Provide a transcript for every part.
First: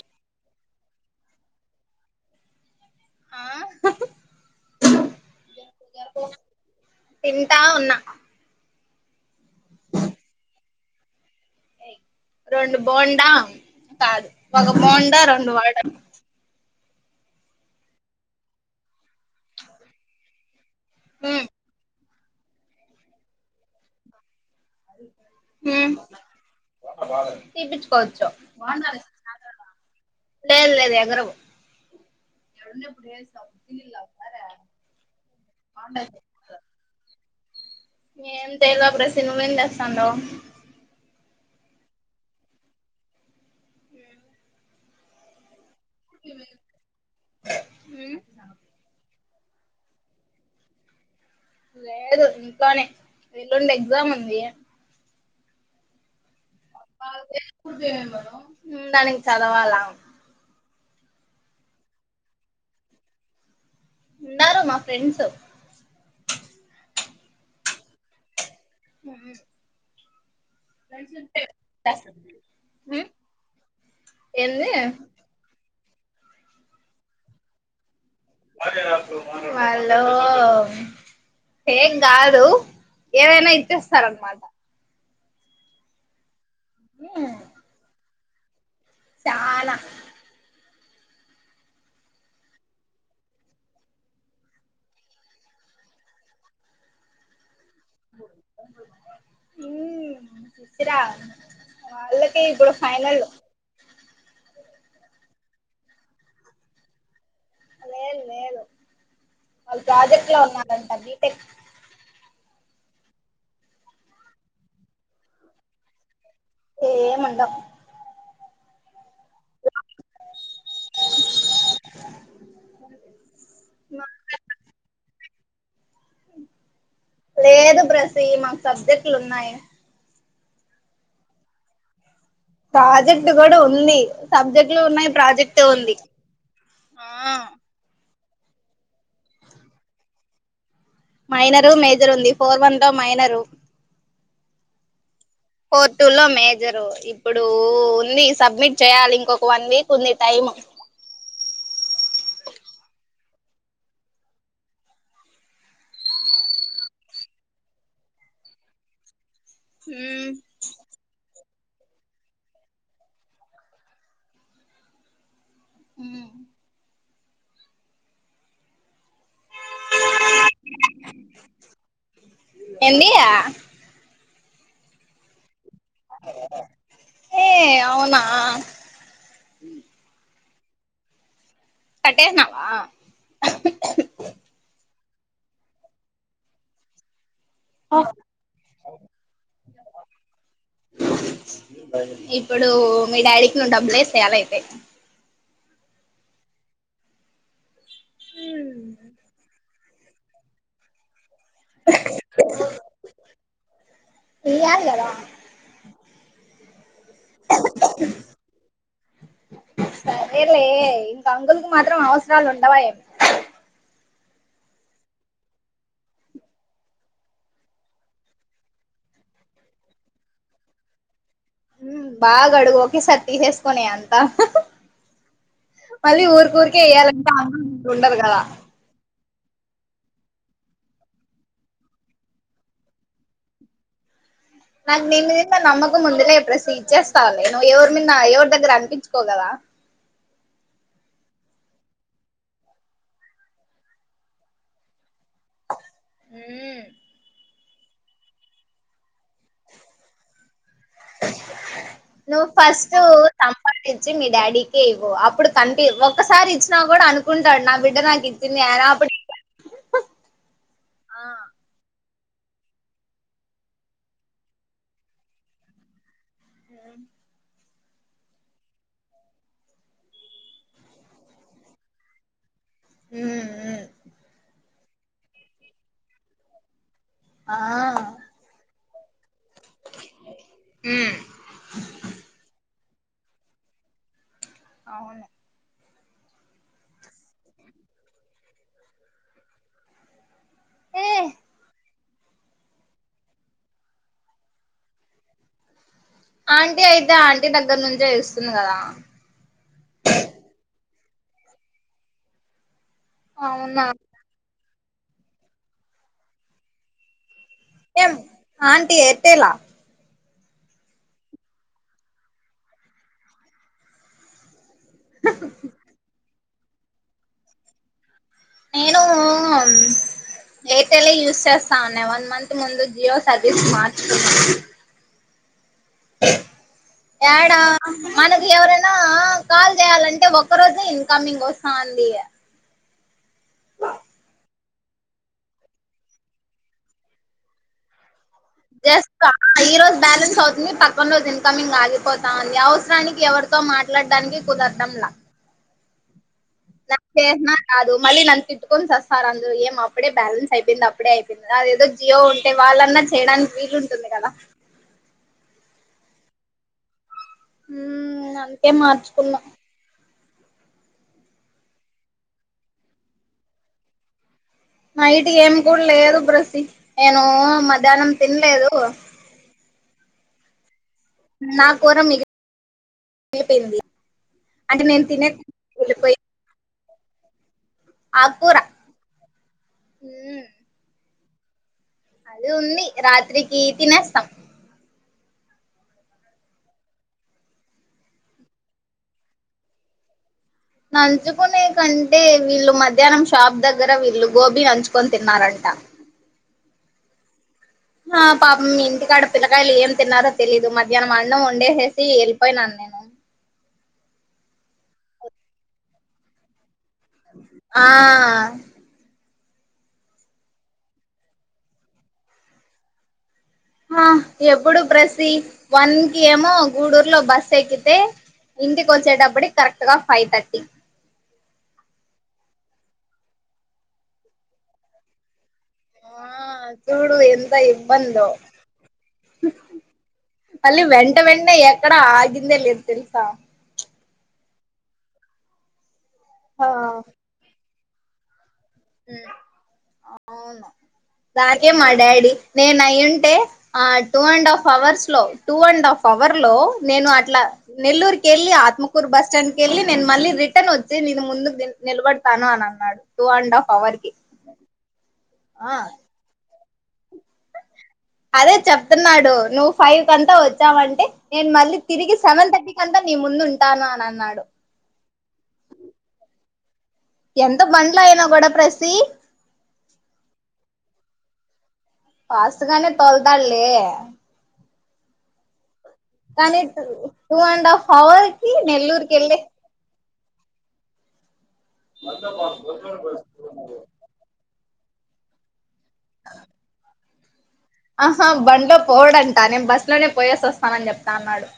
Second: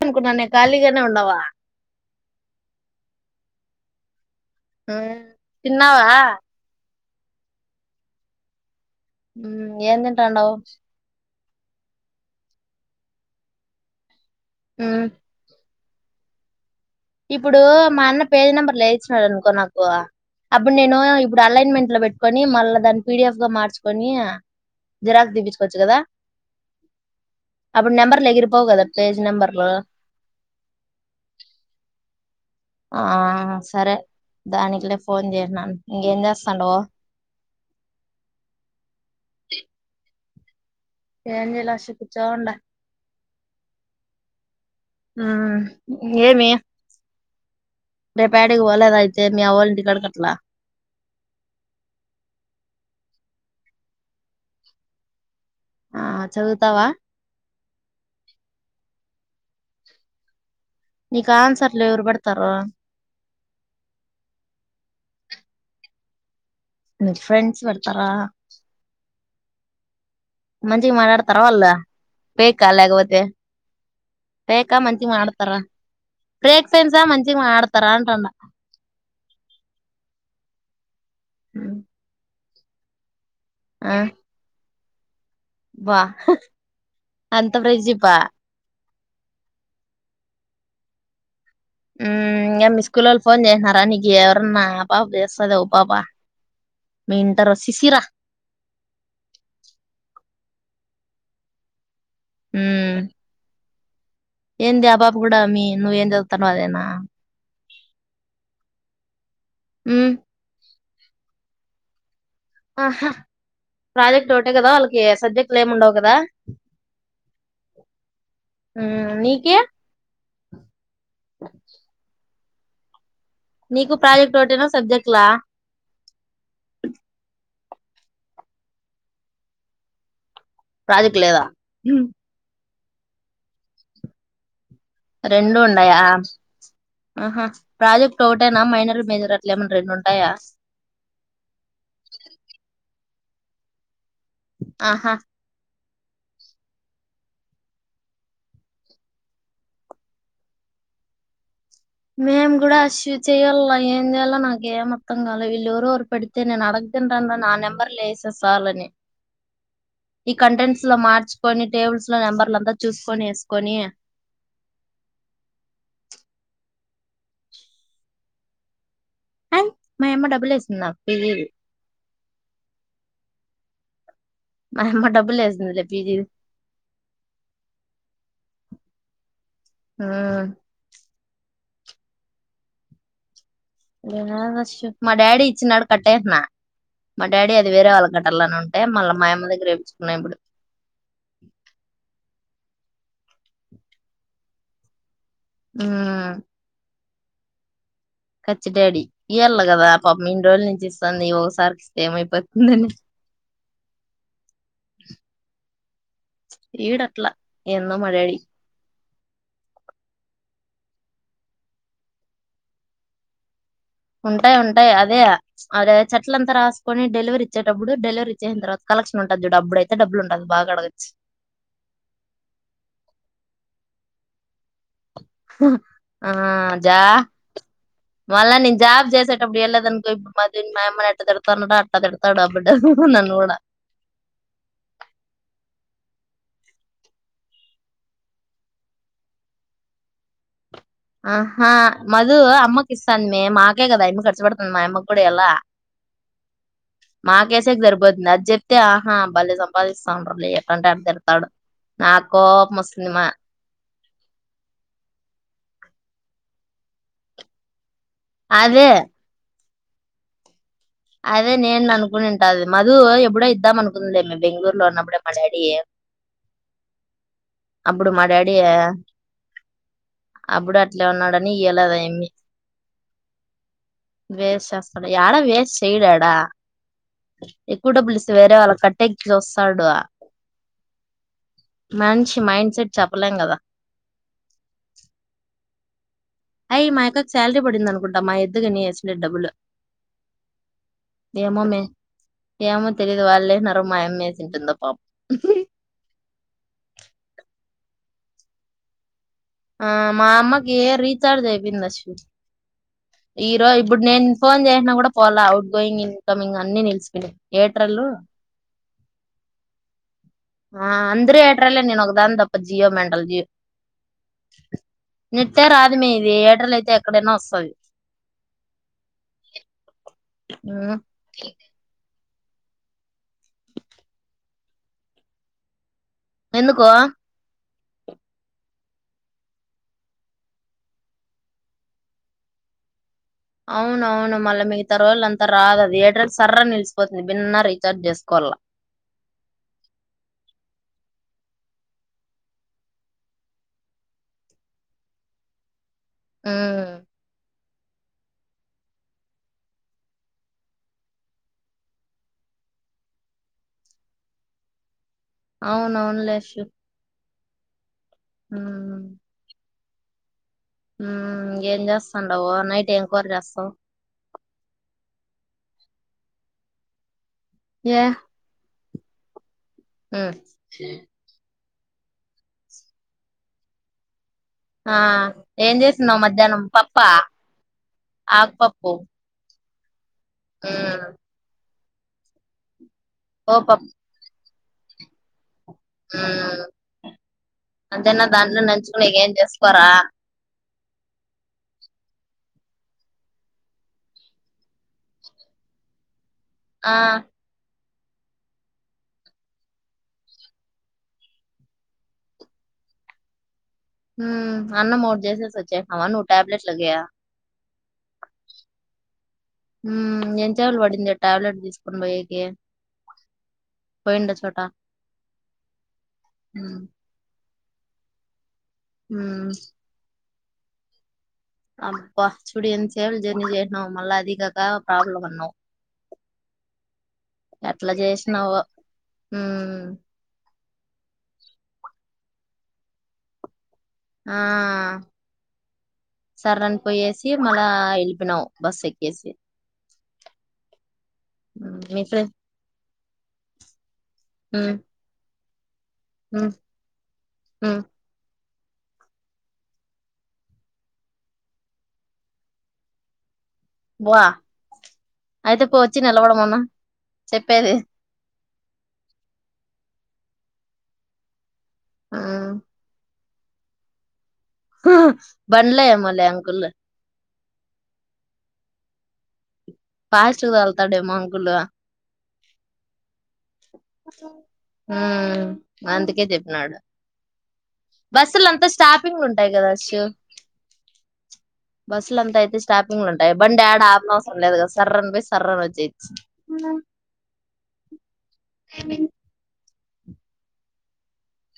అనుకున్నా నే ఖాళీగానే ఉండవా ఆా తిన్నవా తింటా ఉన్నా ఎందింటాండవవు రెండు బోండా కాదు ఒక బోండా రెండు వడ ఇప్పుడు మా అన్న పేజ్ నెంబర్ లే ఇచ్చినడు అనుకో నాకు అప్పుడు నేను ఇప్పుడు హ్మ్ అలైన్మెంట్ లో పెట్టుకొని మళ్ళా దాన్ని పిడిఎఫ్ గా మార్చుకొని జిరాక్ దీపించుకోవచ్చు హ్మ్ కదా అప్పుడు తీపిచ్చుకోవచ్చు నెబర్ల ఎగిరిపోకదా పేజ్ నంబర్ లు లేదు లేదు ఎగరవ ఆ సరే దానికిలే ఫోన్ చేసన్నాను ఇంకేం చేస్తాండవ్ ం తెదు ప్రడు సినిమ ఏం తెస్తాండవు ఏేంజలా అశిపించుండ హ ఏమి హ్మ్ రేపేడికి వలేదయి త మీ అవల్ నికడ కట్లా లేదు ఇంకానే ఎల్లుండి ఎగ్జామ్ ఉంది ఆ చదువుతావా మ్ దానికి చదవాలా నీకు ఆన్సర్లు ఎవరు పెడతారు ఉన్నారు మా ఫ్రెండ్స్ మీ ఫ్రెండ్స్ పెడతారా ఉమ్ మంచిగా మాటాడతారా వాళ్ళు ఫేక్ ఆ హ్మ్ లేకపోతే ఏంది ఫేక్ ఆ మంచిగా మాటాడుతారా ఫేక్ ఫ్రెండ్స్ ఆ మంచిగా మాటాడుతార అ హలో ఏంగాదు ఏవైనా ఆ ఇచ్చేస్తార అనమాట బా హ్మ్ అంత ఫ్రెండ్షిప్ ఆ చాలా ఉమ్ ఇంకా మీ స్కూలోళ్ళ ఫోన్ చేసినారా నీకి ఎవరన్నా ఆ పాప చేస్తుద ఓ పాప మీ ఇంటరు ఉమ్ ఇచ్చిరా వాళ్ళకే ఇప్పుడు మ్మ్ ఫైనల్ ఏంది ఆ పాప కూడా మీ నువ్ ఏం చదువుతానవో అదేనా లేదు లేదు వాళ్ళు మ్మ్ ప్రాజెక్ట్ లో ఉన్నారంట బిటెక్ ఆహా ప్రాజెక్ట్ ఒకటే కదా వాళ్ళకి సబ్జెక్ట్లు ఏము ఉండవు కదా ఏముండవు ఉమ్ నీకి ఓ నీకు ప్రాజెక్ట్ ఓటేనా సబ్జెక్ట్లా లేదు బ్రసీ మాకు సబ్జెక్టులు ఉన్నాయి ప్రాజెక్ట్ లేదా ఉమ్ ప్రాజెక్ట్ కూడా ఉంది సబ్జెక్ట్ రెండూ ఉండాయా ఆ ఆహా ప్రాజెక్ట్ టోటేనా మైనర్ మేజర్ అట్లా ఏమన్నా రెండు ఉంటాయా రు ఆహా ఫోర్ టూ లో మేజరు ఇప్పుడు ఉంది సబ్మిట్ చేయాలి ఇంకొక వన్ వీక్ ఉంది టైం మేం కూడా అషు చేయాల్ల ఏం చేయాలో నాకు ఏం అర్థం కాల వీళ్ళు ఎవరెవరు పెడితే నేను అడగ తింటన్న నా నెంబర్లు వేస్తే చాలని ఈ కంటెంట్స్ లో మార్చు కొని టేబుల్స్ లో నెంబర్లంతా చూసుకొని వేసుకొని ఉమ్ అండ్ మా యమ్మ డబ్బులు వేస్తుందా ఫి ఏంది ఆ మా అమ్మ డబ్బులు వేసింది లే ఏ అవునా ఉమ్ కట్టేసినావా లేదు అశ్షు మా డాడీ ఇచ్చినాడు కట్టేసినా మా డాడీ అది వేరే వాళ్ళకట్టాలని ఉంటే మళ్ళ మాయమ్మ దగ్గర వేపించుకున్నా ఇప్పుడు ఇప్పుడు మీ డాడీకి నువ్వు డబ్బులు వేసేయాల అయితే ఉమ్ కచ్చి డాడీ ఇయళ్ళ కదా పాపం ఇన్ని రోజుల నుంచి ఇస్తంది ఒకసారికి ఇస్తే ఏమైపోతుంది అని ప్చ్ ఇయ్యాలి కదా ఈడట్లా ఏందో మా డాడీ సరేలే ఇంకా అంకుల్ కి మాత్రం అవసరాలు ఉండవా ఏంటి ఉంటాయి ఉంటాయి అదే అదే చెట్ల అంతా రాసుకొని డెలివరీ ఇచ్చేటప్పుడు డెలివరీ ఇచ్చేసిన తర్వాత కలక్షన్ ఉంటుది చూడు అప్పుడయితే డబ్బులు ఉంటది బాగా అడగచ్చు ఉమ్ బాగా అడుగు ఒకేసారి తీసేసుకోనే అంతా మళ్ళీ ఆ ఊరిక ఊరికే జా వేయ్యాలంటే అందరు ఉండదు కదా అప్పుడ లేదు అనుకో మా అమ్మ ఎట్ట తడతానుడో అట్టా తడతాడు అబడ నన్న కూడా నాకు నీ మీద నమ్మకం ఉందిలే ప్లస్ ఇచ్చేస్తావు అని నువ్వు ఎవరి మీద ఎవరి దగ్గర అనిపించుకోవు కదా ఆహా మధు అమ్మకి ఇస్తాంది మే మాకే కదా అమ్మ ఖర్చు పడతాంది మా అమ్మ కూడా ఎలా ఉమ్ మాకు వెసికి సరిపోతుంది అది చెప్తే ఆ బలి సంపాదిస్తాండలీ ఏంటంటే అట తిడతాడు నాకు నువ్వు కోపం ఫస్ట్ వస్తుంది మా సంపాదించి మీ డాడీకే ఇవ్వు అప్పుడు కనిపి ఒక్కసారి ఇచ్చినా కూడా అనుకుంటాడు నా బిడ్డ ఇ అదే నాతందినప్పుడు [inaudible] అదే నేను అనుకున్ ఉంటది మధు ఎప్పుడో ఇద్దాం అనుకుందిలేమ బెంగళూరు లో ఉన్నప్పుడే మా డాడీ అప్పుడు మా డాడీ అడి అప్పుడు అట్లే ఉన్నాడని ఇయలేద అమ్మి మ్మ్ మ్మ్ వేస్ట్ చేస్తాడు యడా వేస్ట్ చేయడు యాడ ఆ ఎక్కువ డబ్బులు ఇస్తే వేరే వాళ్ళ కట్ట వస్తాడు మ్మ్ మనిషి మైండ్ సెట్ చెప్పలేం కదా అవును అయి మా అక్క కు శాలరీ పడిందనుకుంటా మా ఎద్దుకని వేసిన డబ్బులు ఏ ఏమో మే ఏమో తెలీదు వాళ్ళ వేసినారో మా అమ్మ ఎసింటుందొ పాపం ఆంటీ అయితే ఆంటీ దగ్గర నుంచే వేస్తోంది కదా మామ్మకి ఏ రిచార్జ్ అయిపోయింది ఆ ఈ రోజు అవునా ఇప్పుడు నేను ఫోన్ చేసిన కూడా పోల అఔట్ గోయింగ్ ఇన్కమింగ్ అన్ని నిలిచిపోయాయి ఏం ఆంటీ ఎట్టేలా ఆ అందురే ఏటర్లే నేనొకదని దాని తప్ప జియో మెంటల్ నట్టే రాదు మే ఇది ఎయిర్టెల్ అయితే ఎక్కడైనా వస్తుది నేను ఉమ్, ఎయిర్టెల్ యూజ్ చేస్తా ఉన్నా వన్ మంత్ ముందు జియో సర్వీస్ మార్చుకుని ఎందుకో ఎడా మనకి ఎవరైనా కాల్ చేయాలంటే ఒక్క రోజు ఇన్కమ్మింగ్ వస్తా అంది అవున అవును మళ్ళీ మిగతరోజులు అంతా రాదుది ఎయిటెల్ సర్రా నిలిచపోతుంది భిన్న రీచార్జ్ చేస్త చేస్తా ఈ రోజు బ్యాలెన్స్ అవుతుంది పక్క కన రోజు ఇన్కమింగ్ ఆగిపోతా ఉంది అవసరానికి ఎవరితో మాట్లాడడానికి కుదరడంలా ఉమ్ చేసిన కాదు మళ్ళీ నన్ను తిట్టుని చస్తారు అందురూ ఏం అప్పుడే బ్యాలెన్స్ అయిపోంది అపుడే అయిపోయింది అదేదో జియో ఉంటే వా వాళ్ళన్నా చేయడానికి వీలుంటుంది కదా అవునవును లేష్ అంతే మార్చుకున్నాం ఏం చేస్తాండవా నైట్ ఎంక్వైరీ చేస్తావు నైట్ కి ఏం కూడా లేదు బ్రసి నేను మధ్యాహ్నం తినలేదు హ నా కూర మిలి అయిపోయింది ఆ ఏం చేస్తున్నావు మధ్యాహ్నం పప్ప ఆకుకూర ఆకుపప్పు మ్మ్. మ్మ్ అది ఉంది రాత్రికి పోపప్పు తినేస్తాం ఉ అంతేనా దాంట్లో నంచుకునికి ఎం చేసుకోరా నంచుకునేకంటే వీళ్ళు మధ్యాహ్నం షాప్ దగ్గర వీళ్ళు గోబీ నంచుకొని తిన్నారంట ఆ ఆ పాపం మీ ఇంటికాడ పిల్లకాయలు ఏం తిన్నారో తెలీదు. మధ్యాహ్నం అన్నం వండేసేసి వెళ్ళిపోయినాను నేను. అన్న మోటి చేసేసి వచ్చేసి నావ నువ్ టాబ్లెట్స్ ఆ మ్ ఎంచేవాలు పడింది టాబ్లెట్ తీసుకొని పోయే కి ఆ ఎప్పుడు ప్రసి వన్కి ఏమో మ్మ్ గూడూరులో బస్ ఎక్కితే ఇంటికి మ్మ్ వచ్చేటప్పుటికి కరెక్ట్ గా ఫైవ్ థర్టీ. అబ్బా చూడి అని ఎంతసేపు జెర్నీ చేసినావో, మళ్ళీ అదికాక ప్రాబ్లం అన్నావ్. ఆ చూడు ఎంత ఎట్లా ఇబ్బందో. చేసినావో మ్మ్ మళ్ళీ వెంట వెంటనే ఎక్కడా ఆగిందే లేదు తెలుసా? ఆ సర్ ఆ అని పోయేసి మళ్ళా వెలిపోయినావు. అవును, దానికే ఉమ్, మా మీ ఫ్రెండ్ డాడీ నేనయ్యుం టే two and half hmm hours లో టూ అండ్ హాఫ్ పవర్ మ్మ్ లో నేను అట్లా మ్మ్ నెల్లూరుకి వెళ్ళి త్మకూర్ బస్ స్టాండ్ క వెళ్ళి నేను మళ్ళీ రిటర్న్ వచ్చిను ముందు కెళ్ళి నిలబడతాను అని అన్నాడు టూ అండ్ హాఫ్. పవర్కి బా అయితే పో వచ్చి నిలవడ మను చెప్పేది. అదే చెప్తున్నాడు నువ్వు ఫైవ్ కంతా వచ్చావంటే నేను మళ్ళీ తిరిగి ఆ సెవెన్ థర్టీ కంతా నీ ముందు ఉంటాను అని అన్నాడు. బండ్లో ఏమోలే అంకుల్ ఎంత బండ్లు అయినా కూడా ప్రస్సి. ఫాస్ట్ గా తోల్తాడేమో అనుకున్నా. ఫాస్ట్ గానే తోల్తాడులే, మ్, అందుకే చెప్పినాడు. టూ అండ్ హాఫ్ అవర్ బస్సులు కి అంతా నెల్లూరుకి స్టాపింగ్ వెళ్ళి ఉంటాయి కదాచ్చూ. బస్సులు అంతా అయితే స్టాపింగ్లు ఉంటాయి. బండియాడా ఆపనవసరం లేదు సర్రన్ పోయి సర్రున వచ్చేయచ్చు. ఆహా, బండ్లో పోడంటా నేను బస్ లోనే పోయేసి వస్తానని చెప్తా నన్నాడు.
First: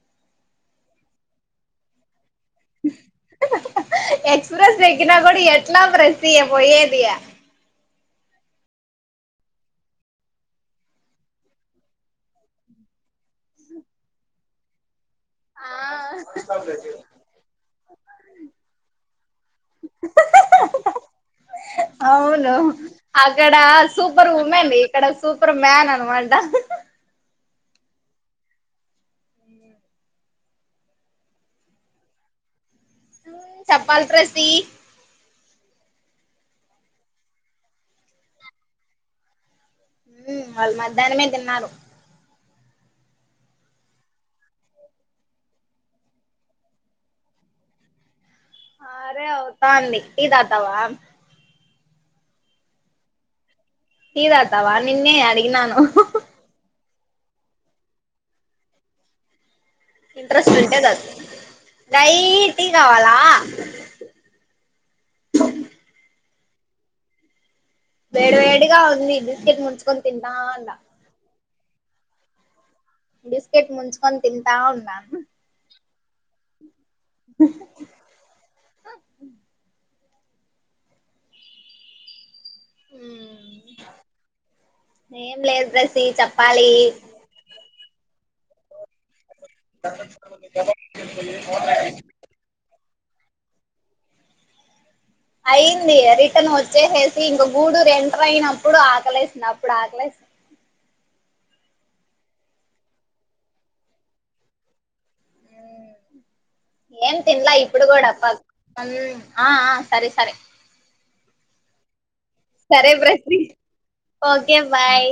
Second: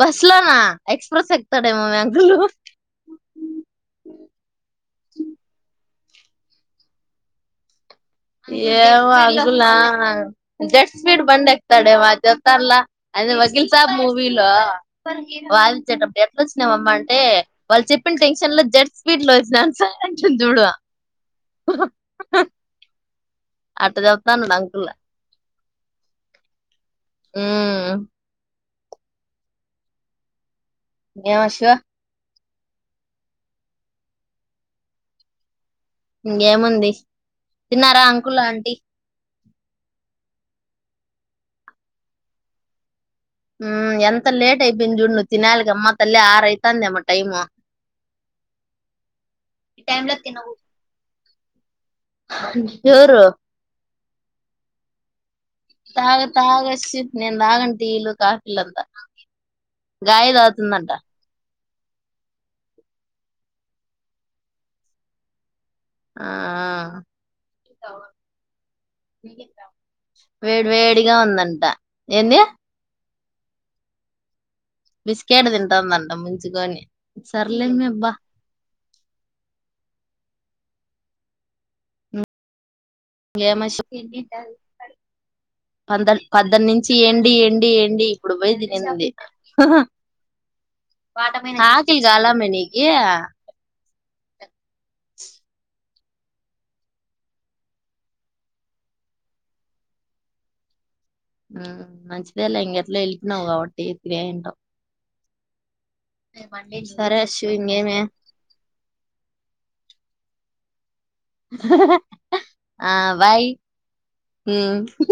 బస్లో నా ఎక్స్ప్రెస్ ఎక్కుతాడేమో మే అంకుల్. [unintelligible] ఎక్స్ప్రెస్ ఎక్కినా కూడా ఎట్లా ప్రెస్టీయే పోయేది. ఏమో అడుగులే జడ్ స్పీడ్ బండి ఎక్తాడేమో జప్తాన్లే. అది వకీల్సాబ్ మూవీలో వాదించేటప్పుడు ఎట్లా వచ్చినావమ్మ అంటే వాళ్ళు చెప్పిన టెన్షన్ లో జడ్ స్పీడ్ లో వచ్చినాను సార్. న్ చూడు అవును. అక్కడ అట్ట సూపర్ చెప్తాన్నాడు ఉమెన్ అంకుల్ ఇక్కడ సూపర్ మ్యాన్ అన్నమాట. మ్ ఏం వచ్చినావ్ చప్పాల ప్రస్సి. ఇంకేముంది తిన్నారా అంకుల్, ఆంటీ? హ్మ్, వాళ్ళు మధ్యాహ్నమే తిన్నారు. ఎంత లేట్ అయిపోయింది చూడు తినాలికి అమ్మ తల్లి ఆరు అయితాంది అమ్మ టైమ్. అ రే అవుతా అంది లో టీ తినకూడదు తాగుతావా? ఎవరు? టీ తాగుతావా నిన్నే అడిగినాను. తాగ తాగచ్చు నేను తాగం టీలు కాఫీలుంతా గాయ తాతుందంట. లైట్ టీ కావాలా? ఆ వేడి వేడిగా ఉంది బిస్కెట్ ముంచుకొని తింటా వేడి ఉండా వేడిగా ఉందంట. ఏంది? బిస్కెట్ ముంచుకొని తిన్ బిస్కెట్ తింటాందంట ముంచుకొని సర్లే మే బ ఏమి [unintelligible] ఏం లేదు బ్రసి పందల్ చెప్పాలి పద్దనుంచి ఏండి ఏండి ఏండి ఇప్పుడు పోయి తినే దాన్ని ఆకలి కాలే మే నీకి అయిదు రిటర్న్ వచ్చేసేసి ఇంక గూడూరు ఎంటర్ అయినప్పుడు ఆకలేసింది అప్పుడు ఆకలేసింది మ్మ్ మంచిదేలే ఇంగ ఎట్లో వెళ్ళిపోయినావు కాబట్టి ఎందొ ఏం సరే శివ తిన్లా ఇప్పుడు ఇంగేమి కూడా పక్కన ఆ ఆ సరే సరే సరే ఆ బ్రసి బాయ్ ఓకే మ్మ్ బాయ్